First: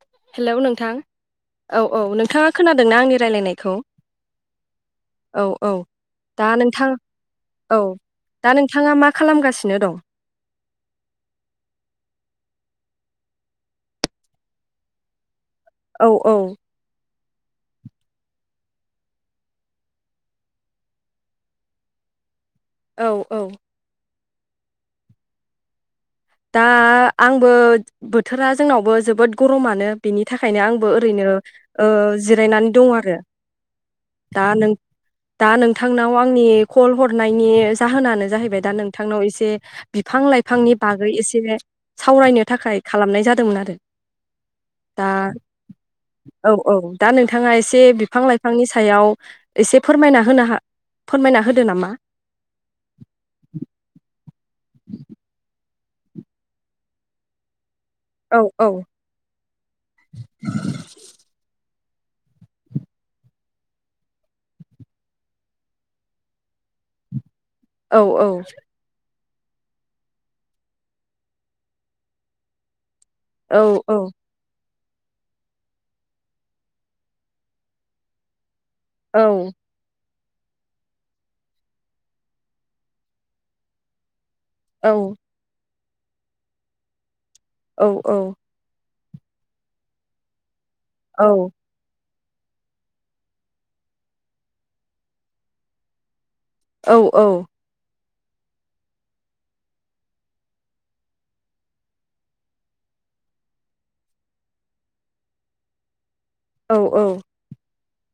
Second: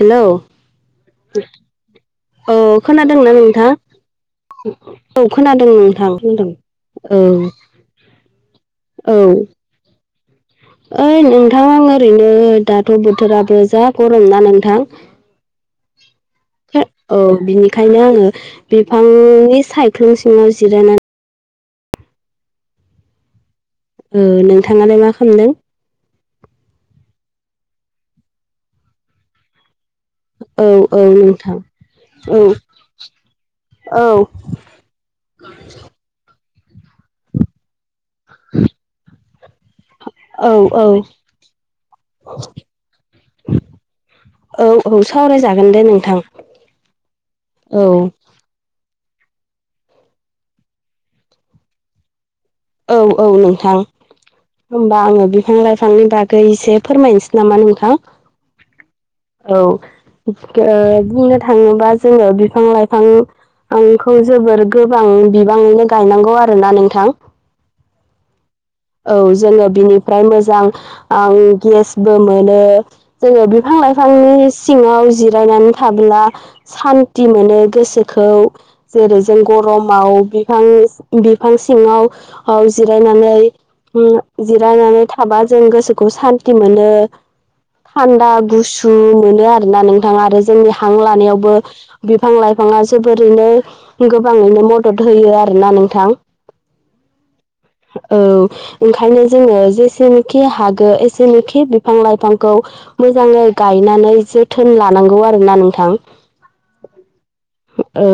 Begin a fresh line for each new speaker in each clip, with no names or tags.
Hello
औ औ नोंथाङा
औ
आंनि
खोनादोंना नोंथां?
रायलायनायखौ
औ खोनादों नोंथां
दा
खोनादों।
नोंथां
औ
औ दा नोंथाङा मा
औ
खालामगासिनो दं?
ओइ नोंथां ओरैनो दाथ' बोथोराबो जा गरम ना नोंथां।
औ औ।
औ बिनिखायनो आङो बिफांनि सायख्लुम सिङाव जिरायनानै
औ औ।
ओ नोंथाङालाय मा खामदों?
दा आंबो बोथोरा जोंनावबो जोबोद गरमानो। बिनि थाखायनो
औ
आंबो ओ
औ
ओरैनो
नोंथां औ
जिरायनानै दं आरो।
औ
दा नों दा नोंथांनाव आंनि कल हरनायनि जाहोनानो जाहैबाय दा नोंथांनाव एसे बिफां लाइफांनि
औ औ
बागै एसे सावरायनो थाखाय खालामनाय जादोंमोन आरो।
औ औ
दा
सावरायजागोन दे नोंथां
औ औ दा नोंथाङा एसे
औ
बिफां लाइफां बिफांनि सायाव एसे फोरमायना होनो ह फोरमायना होदो नामा?
औ औ नोंथां। होमबा आङो बिफां लाइफांनि बागै एसे फोरमायनोसै नामा नोंथां?
औ औ।
औ ओ बुंनो थाङोबा जोङो बिफां लाइफां आंखौ जोबोर गोबां बिबाङैनो गायनांगौ आरोना नोंथां।
औ औ।
औ जोङो बिनिफ्राय मोजां आं गेसबो मोनो। जोङो
औ
बिफां
औ
लाइफांनि सिङाव जिरायनानै थाब्ला सानन्ति मोनो गोसोखौ। जेरै जों
औ
गरमाव बिफां बिफां सिङाव औ जिरायनानै
औ
जिरायनानै थाबा जों गोसोखौ स मोनो
औ
थान्दा गुसु मोनो आरोोना नोंथाङा आरो जोंनि हां
औ
लानायावबो बिफां लाइफाङा जोबोरैनो गोबाङैनो मदद होयो आरोना नोंथां।
औ औ।
औ ओंखायनो जोङो जेसेनोखि हागो एसेनोखि बिफां लाइफांखौ मोजाङै गायनानै जोथोन लानांगौ आरोना नोंथां।
औ औ।
औ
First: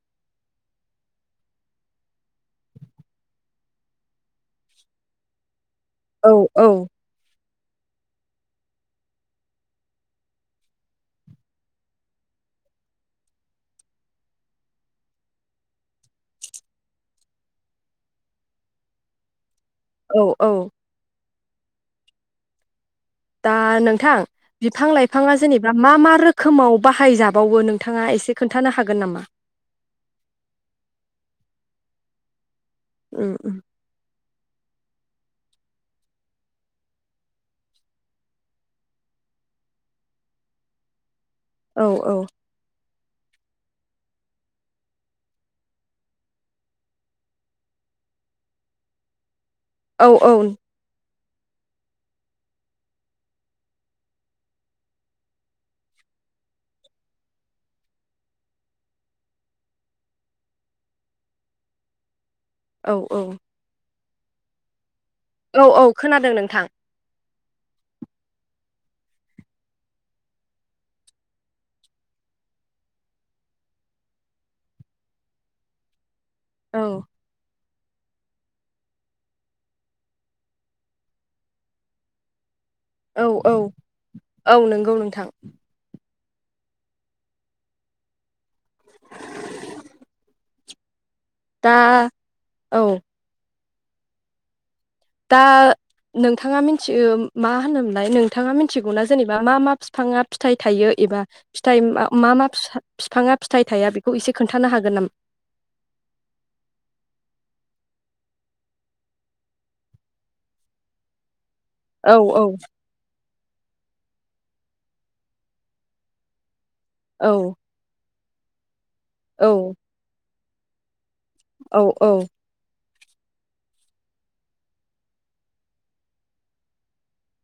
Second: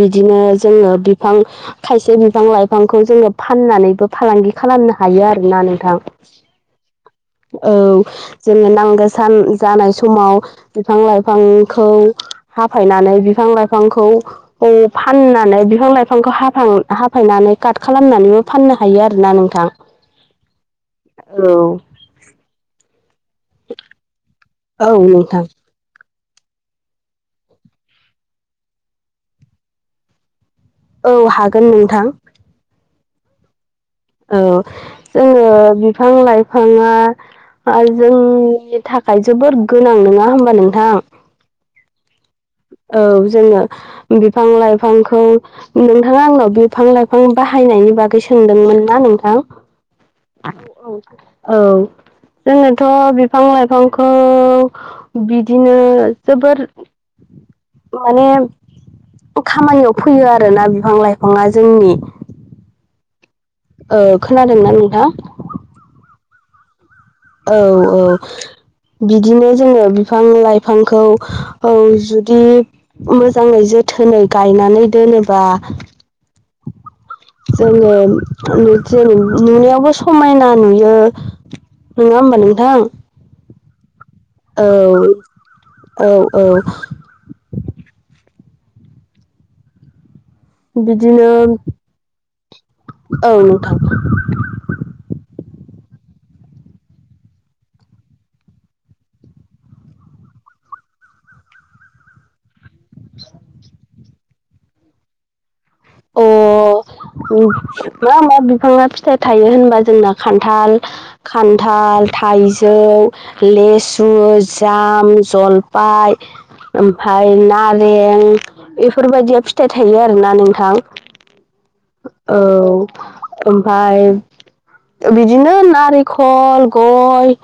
बिदिनो जोङो बिफां खायसे बिफां लाइफांखौ जोङो फाननानैबो फालांगि खालामनो हायो आरोना नोंथां।
औ औ।
औ जोङो नांग गोसान जानाय समाव बिफां लाइफांखौ हाफायनानै बिफां लाइफांखौ फाननानै बिफां लाइफांखौ हाफां-हाफायनानै काट खालामनानै फाननो हायो आरोना नोंथां
औ औ
औ
दा नोंथां बिफां
औ
लाइफाङा
नोंथां
जेनेबा दा मा मा रोखोमाव बाहायजाबावो नोंथाङा एसे खोन्थानो हागोन नामा
औ हागोन नोंथां
[inaudible]
औ जोङो बिफां लाइफाङा जोंनि थाखाय जोबोद गोनां नङा होमबा नोंथां
औ औ
औ जोङो बिफां लाइफांखौ नोंथाङा आंनाव बिफां लाइफां बाहायनायनि बागै सोंदोंमोन ना नोंथां औ औ जोंनाथ' बिफां लाइफांखौ बिदिनो जोबोर माने खामानियाव फैयो आरोना बिफां लाइफाङा जोंनि
औ औ
खोनादोंना नोंथां
औ औ खोनादों नोंथां
औ औ बिदिनो जोङो बिफां लाइफांखौ औ जुदि मोजाङै जोथोनै गायनानै दोनोबा
औ
जोङो ज नुनायावबो समायना नुयो नङा होमबा नोंथां
औ औ
औ
नंगौ नोंथां
औ औ बिदिनो
दा औ
औ नोंथां
दा नोंथाङा मिथियो मा होनोमोनलाय नोंथाङा मिथिगौना जेनेबा मा मा बिफाङा फिथाइ थायो एबा फिथाइ मा मा बिफाङा फिथाइ थाया बेखौ एसे खोन्थानो हागोन नामा
अ
[inaudible]
मा मा बिफाङा फिथाइ थायो होनबा जोंना खान्थाल खान्थाल
औ औ
थाइजौ लेसु जाम जलफाय
औ
ओमफ्राय नार बे बेफोरबायदिया
औ
फिथाइ थायो आरोना नोंथां
औ औ
औ ओमफफ्राय बिदिनो नारखल गय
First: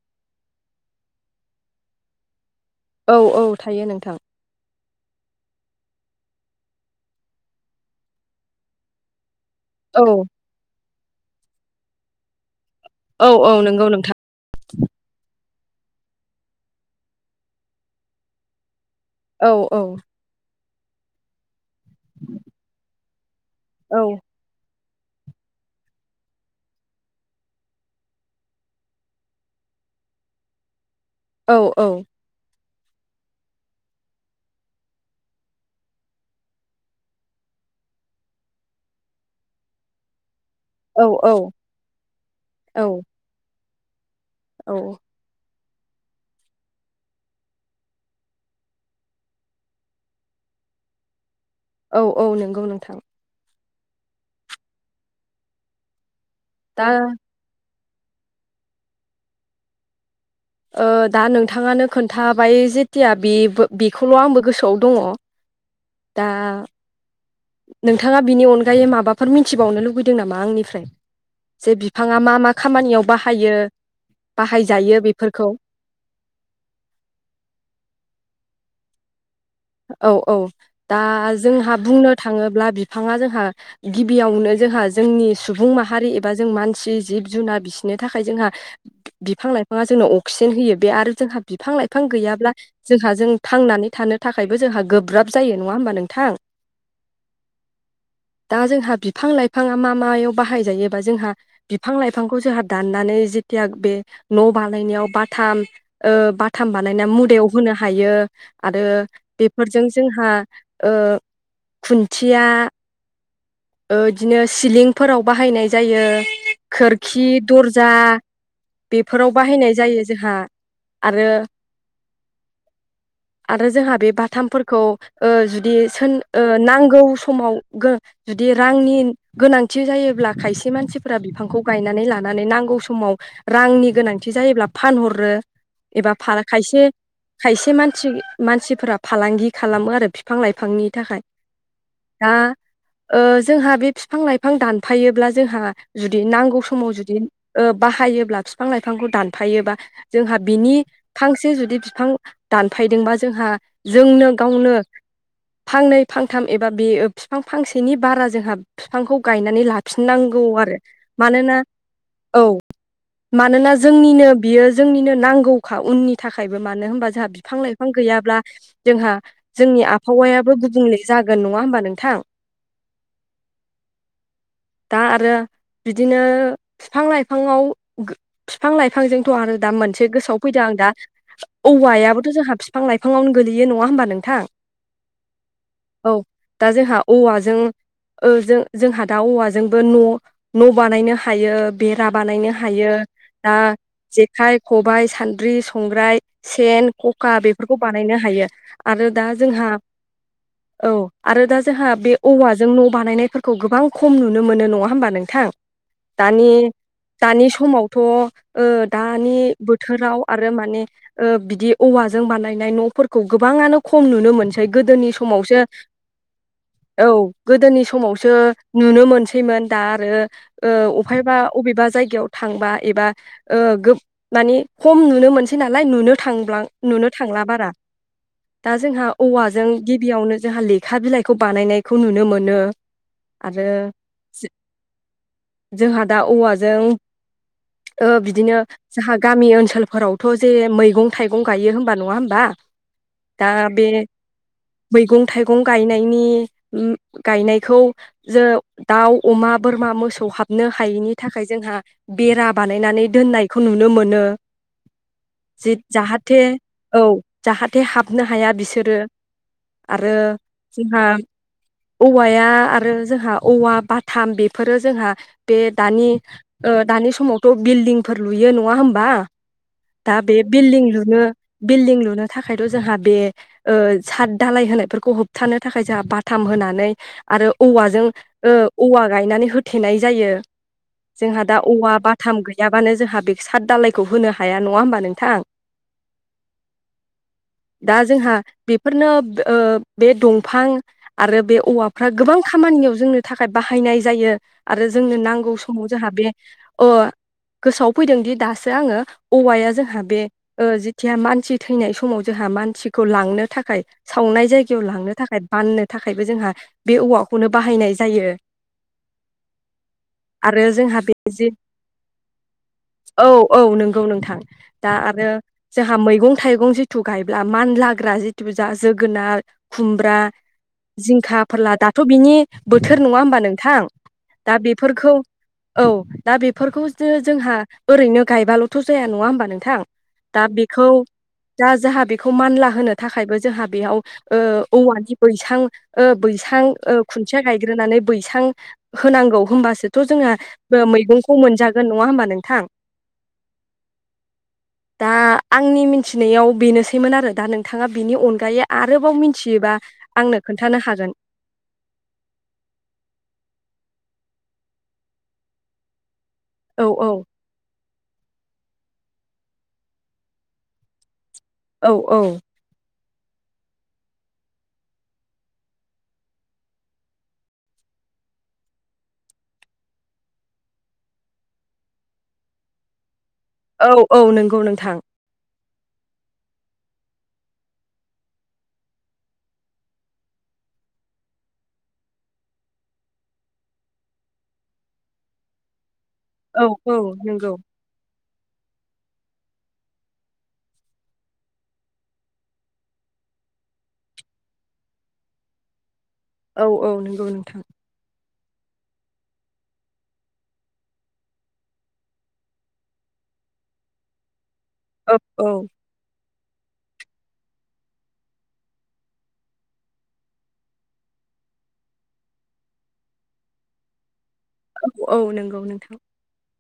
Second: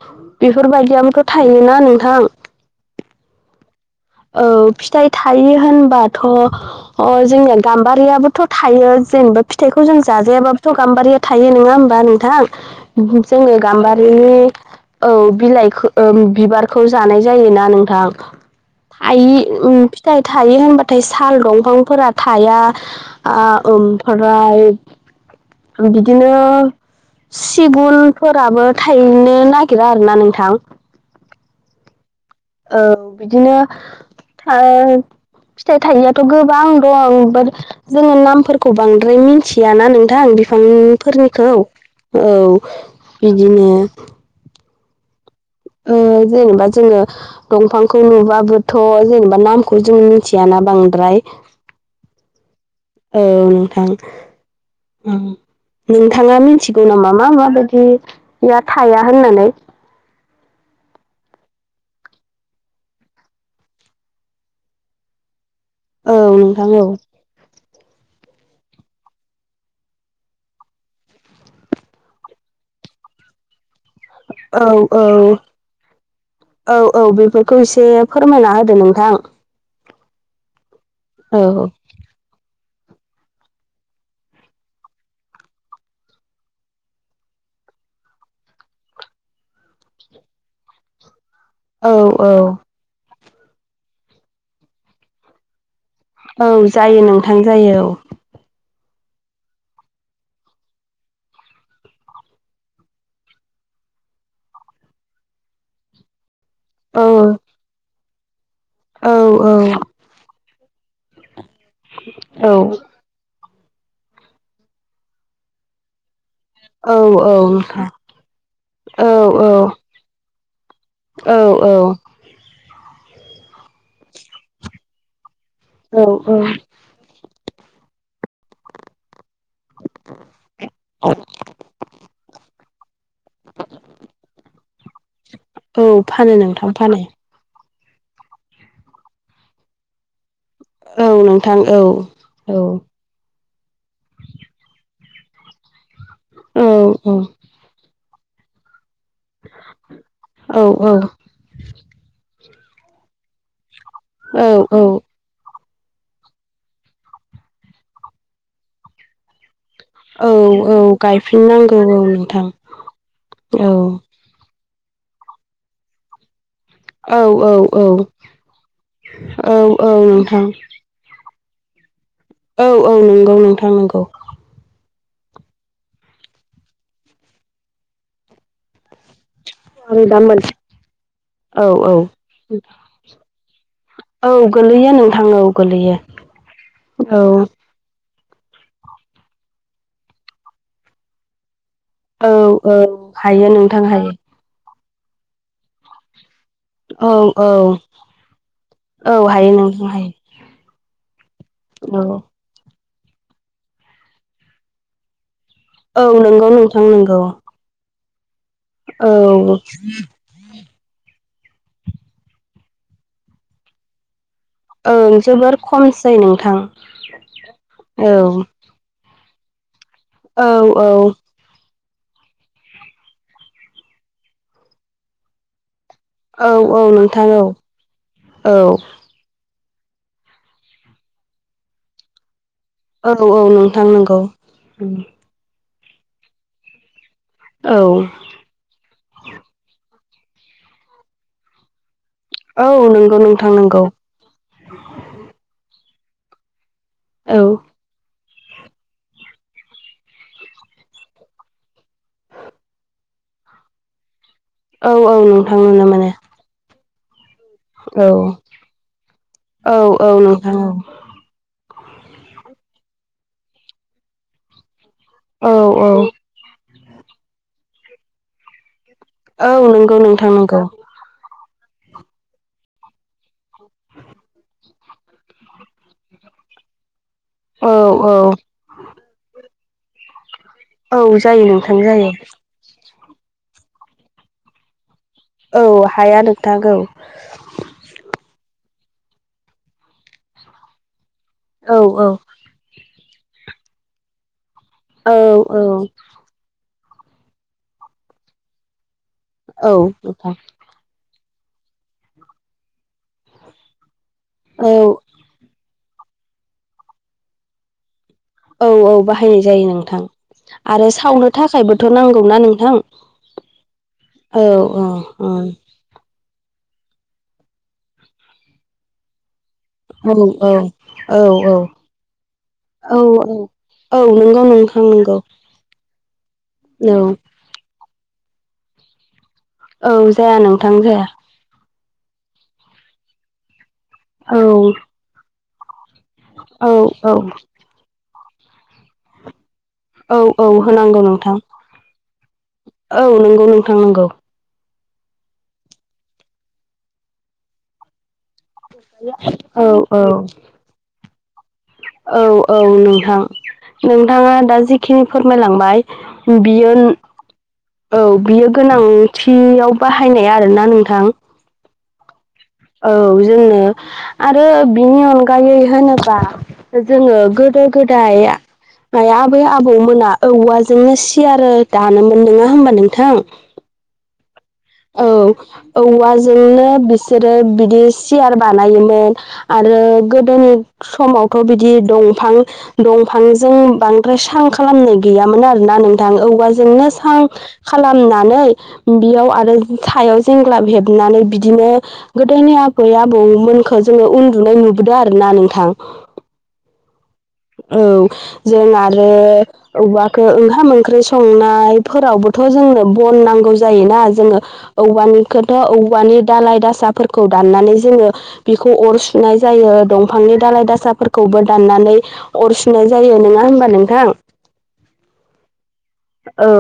बेफोरबायदियोथ' थायनोना नोंथां
औ औ थायो नोंथां
औ फिथाइ थायो होनबाथ' अ जोंनिया गाम्बारियाबोथ' थायो जेनेबा फिथाइखौ जों
औ
जाजायाबाबोथ' गाम्बारिया थायो नङा होमबा नोंथां
औ औ
जोङो
नंगौ
गाम्बारि
नोंथां।
औ बिलाइखौ बिबारखौ जानाय जायोना नोंथां थायि
औ औ
उम फिथाइ थायि होनबाथाय साल दंफांफोरा थाया ओ
औ
ओमफ्राय बिदिनो सिगुनफोराबो थायनो नागिरा आरोना नोंथां।
औ-औ।
औ बिदिनो ओ। फिथाइ थायियाथ' गोबां दं बाद जोङो नामफोरखौ बांद्राय मिथियाना नोंथां बि
औ
फांफोरनिखौ औ
औ
बिदिनो
औ।
ओ जेनेबा जोङो दंफांखौ नुबाबोथ' जेनेबा नामखौ जों मिथियाना बांद्राय।
औ-औ नंगौ नोंथां।
औ नोंथां उम नोंथाङा मि थिगौ
दा
नामा मा-माबायदि या थाया होननानै?
ओ दा नोंथाङानो खोन्थाबाय जेथिया बे बो बेखौल' आंबो गोसोआव दङ।
औ
दा
नोंथां औ
नोंथाङा बिनि अनगायै माबाफोर मिथिबावनो लुबैदों नामा आंनिफ्राय। जे बिफाङा मा-मा खामानियाव बाहायो। बाहायजायो
औ-औ।
बेफोरखौ
औ-औ बेफोरखौ एसे फोरमायना होदो नोंथां।
औ-औ दा
औ
जोंहा बुंनो थाङोब्ला बिफाङा जोंहा गिबियावनो जोंहा जोंनि सुबुं माहारि एबा जों मानसि जिब जुनार बिसोरनि थाखाय जोंहा बिफां लाइफाङा जोंनो अक्सिजेन होयो बे आरो जोंहा बिफां
औ
लाइफां
औ
गैयाब्ला जोंहा जों थांनानै थानो थाखायबो जोंहा गोब्राब जायो नङा होमबा नों
औ जायो नोंथां जायो औ।
दा जोंहा बिफां लाइफाङा मा-मायाव बाहायजायो बा जोंहा बिफां लाइफांखौ जोंहा दाननानै जेथिया बे न' बानायनायाव बाथाम ओ बाथाम
औ
बानायनाय मुदायाव होनो हायो आरो
औ औ
बेफोरजों जोंहा ओ खुन्थिया
औ
ओ इदिनो सिलिंफोराव बाहायनाय जायो। खोरखि
औ नोंथां
दर्जा
औ
बेफोराव
औ
बाहायनाय जायो जोंहा। आरो-आरो
औ
जोंहा बे बाथामफोरखौ ओ जुदि
औ
सोन ओ नांगौ समाव गो जुदि रांनि गोनांथि जायोब्ला खायसे मानसिफोरा बिफांखौ गायनानै लानानै नांगौ समाव रांनि गोनांथि जायोब्ला फानहरो
औ
एबा
फानो
फाला
नोंथां
खायसे
फानो
खायसे मानसि-मानसिफोरा फालांगि खालामो आरो बिफां लाइ फांनि
औ
थाखाय
नोंथां औ
दा।
औ
ओ जोंहा बे बिफां लाइफां दानफायोब्ला जोंहा जुदि नांगौ
औ
समाव
औ
जुदि ओ बाहायोब्ला फिफां लाइफांखौ दान फायोबा जोंहा बिनि फांसे जुदि फिफां दानफायदोंबा जोंहा जोंनो गावनो
औ औ
फांनै फांथाम एबा बे बिफां फांसे सेनि बारा जोंहा फिफांखौ गायनानै ला
औ
फिननांगौ
औ
आरो मानोना
गायफिननांगौ
औ
नोंथां औ
मानोना जोंनिनो बियो जोंनिनो नांगौखा उननि थाखायबो मानो होनबा
औ
जोंहा
औ
बिफां
औ
लाइफां गैयाब्ला जोंहा
औ
जोंनि
औ नोंथां
आबहावायाबो गुबुंले जागोन नङा होमबा नोंथां।
औ-औ नंगौ नोंथां नंगौ।
दा आरो बिदिनो फिफां लाइफाङाव गो फिफां लाइफांजोंथ' आरो दा मोनसे गोसोआव फैदों आं दा
औ औ
औवायाबोथ' जोंहा बिफां लाइ फांआवनो गोलैयो नङा होमबा
औ
नोंथां
गोलैयो नोंथां औ गोलैयो
औ दा जोंहा
औ
औवाजों। उम ओ जों जोंहा दा औवाजोंबो' न' न' बानायनो हायो। बेरा
औ
बानायनो
औ
हायो
हायो
दा
नोंथां हायो
जेखाइ खबाइ सान्द्रि संग्राय सेन
औ
ख'खा
औ
बेफोरखौ बानायनो हायो आरो
औ
दा
हायो
जोंहा
नोंथां हायो
औ आरो दा जोंहा बे
औ
औवाजों न' बानायनायफोरखौ गोबां खम नुनो मोनो नङा होमबा नोंथां?
औ नंगौ
दानि
नोंथां नंगौ
दानि समावथ' ओ
औ
दानि बोथोराव आरो माने ओ बिदि औवाजों बानायनाय न'फोरखौ गोबाङानो खम नुनो मोनसै गोदोनि समावसो
ओइ नोंथां।
औ गोदोनि
औ
समावसो नुनो मोनसैमोन। दा आरो
औ
ओ
औ
अबहायबा अबेबा जायगायाव थांबा एबा ओ गोब माने खम नुनो मोनसै नालाय नुनो
औ
थांब्लां
औ
नुनो
नोंथां औ
थांला बारा
औ
दा जोंहा औवाजों गिबियावनो जोंहा लेखा बिलाइखौ बानायनायखौ नुनो मोनो।
औ औ
आरो
नोंथां नंगौ उम।
जोंहा दा औवाजों
औ
ओ बि दिनो जोंहा गामि ओनसोलफोरावथ' जे मैगं थाइगं गायो होमबा नङा होम बा
औ नंगौ
दा
नोंथां नंगौ
बे मैगं थाइगं गायनायनि उम
औ
गायनायखौ जो दाउ अमा बोरमा मोसौ हाबनो हायैनि थाखाय जोंहा बेरा बानायनानै दोननायखौ नुनो मोनो
औ औ नोंथां
जित
नुनो मोनो
जाहाथे औ जाहाथे
औ
हाबनो हाया बिसोरो
औ औ
आरो
नोंथां
बा औवाया आरो जोंहा औवा बाथाम बेफोरो जोंहा
औ
बे
औ औ
दानि ओ दानि समावथ' बिल्डिंफोर लुयो नङा होमबा?
औ नंगौ
दा
नोंथां
बे
नंगौ
बिल्डिं लुनो बिल्डिं लुनो थाखायथ' जोंहा बे ओ साद दालाय होनायफोरखौ होब थानो थाखाय जोंहा बाथाम होनानै आरो
औ
औवाजों
औ
ओ औवा गायनानै होथेनाय जायो
औ जायो
जोंहा दा
नोंथां
औवा
जायो
बाथाम गै याबानो जोंहा बे साद दालायखौ होनो हाया नङा होमबा नोंथां?
औ हाया नोंथां औ।
दा जोंहा बेफोरनो बे ओ बे दंफां आरो बे
औ
औवाफ्रा गोबां खामानियाव जोंनो थाखाय बाहायनाय जायो। आरो
औ
जोंनो नांगौ
औ
समाव जोंहा बे अ गोसोआव फैदोंदि दासो आङो औवाया
औ
जोंहा बे
नोंथां
ओ जि थिया मानसि थैनाय समाव जोंहा मानसिखौ लांनो थाखाय सावनाय
औ
जायगायाव लांनो थाखाय बाननो थाखायबो जोंहा बे औवाखौनो बाहायनाय जायो।
औ औ बाहायनाय जायो नोंथां। आरो
जोंहा बे
सावनो
जे
थाखायबोथ' नांगौना नोंथां?
औ औ नंगौ नोंथां
औ
दा
औ
आरो
ओं।
जोंहा मैगं थाइगं जिथु गायब्ला मानलाग्रा जिथु जा जोगोनार खुमब्रा
औ औ।
जिंखा फोरला दाथ' बिनि
औ
बोथोर नङा होमबा नोंथां?
औ नंगौ
दा
नोंथां
बेफोरखौ
नंगौ
औ दा बेफोरखौ जो
औ
जोंहा ओरैनो गायबाल'थ' जाया नङा होमबा नों थां
औ जाया
दा
नोंथां
बेखौ
जाया
दा जाहा बेखौ मानला होनो थाखायबो जोंहा बेयाव ओ
औ
औवानि बैसां ओ बैसां
औ
ओ
औ
खुन्थिया गायग्रोनानै बैसां होनांगौ होनोमबासो थ'
औ औ
जोंहाबो
होनांगौ नोंथां
मैगंखौ मोनजागोन नङा होमबा नोंथां?
औ नंगौ नोंथां नंगौ
दा आंनि मिथिनायाव बेनोसैमोन आरो दा नोंथाङा बिनि अनगायै आ रोबाव
औ
मिथियोबा
औ
आंनो खोन्थानो हागोन।
औ औ नोंथां नोंथाङा दा जिखिनि फोरमायलांबाय उम बियो
औ
न
औ
औ बियो गोनांथियाव बाहायनाय आरोना नोंथां।
औ औ।
औ जोंनो आरो बिनि अनगायै होनोबा जोङो गोदो गोदाय आया आबै-आबौ मोना औवाजोंनो सिार दानोमोन नङा होमबा नोंथां।
औ औ नंगौ नोंथां।
औ औवाजोंनो बिसोरो बिदि सियार बानायोमोन। आरो गोदोनि समावथ' बिदि दंफां दंफांजों बांद्राय सां खालामनाय गैयामोन आरोना नोंथां औ। औवाजोंनो
औ
सां
नंगौ
खालामनानै बेयाव आरो सायाव जेंग्लाब हेबनानै बिदिनो गोदोनि आबै आबौमोनखौ जोङो उन्दुनाय नुबोदों आरोना नोंथां।
औ औ नंगौ नोंथां।
औ जों आरो औवाखो ओंखाम -ओंख्रि संनाय फोरावबोथ' जोंनो बन नांगौ जायोना जोङो
औ औ
औवानिखौथ' औवानि दालाय दासाफोरखौ दाननानै जोङो बिखौ अर सुनाय जायो दंफांनि दाालाय दासाफोरखौबो दाननानै। अर सुनाय जायो नङा होमबा नोंथां।
औ औ नंगौ नोंथां।
औ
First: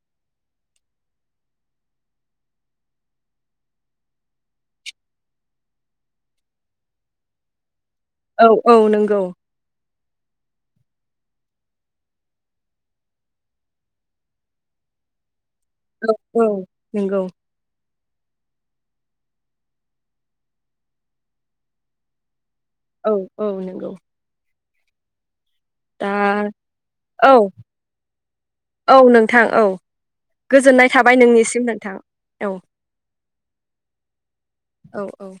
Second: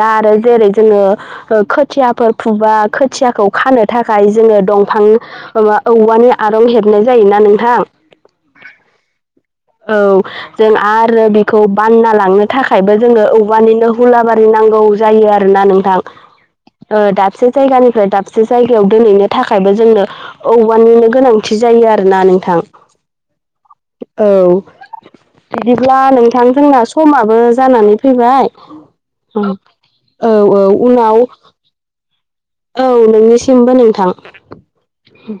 दा आरो जेरै जोङो ओ खोथियाफोर फुबा खोथियाखौ खानो थाखाय जोङो दंफां ओमा औवानि आरं हेबनाय जायोना नोंथां।
औ औ नंगौ।
औ जों आरो बेखौ बानना लांनो थाखायबो जोङो औवानिनो हुलाबारि नांगौ जायो आरोना नोंथां।
औ
ओ
नंगौ
दाबसे जायगानिफ्राय दाबसे जायगायाव दोनहैनो थाखायबो जोंनो औवानिनो गोनांथि जायो आरोना नोंथां।
औ औ नंगौ।
औ बिदिब्ला
दा
नोंथां जोंना समाबो
औ
जानानैै फैबाय
औ नोंथां
उम औ औ उनाव
सिम नोंथां औ।
औ नोंनिसिमबो नोंथां
औ औ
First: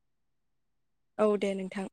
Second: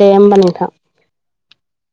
दे होमबा नोंथां।
औ दे नोंथां।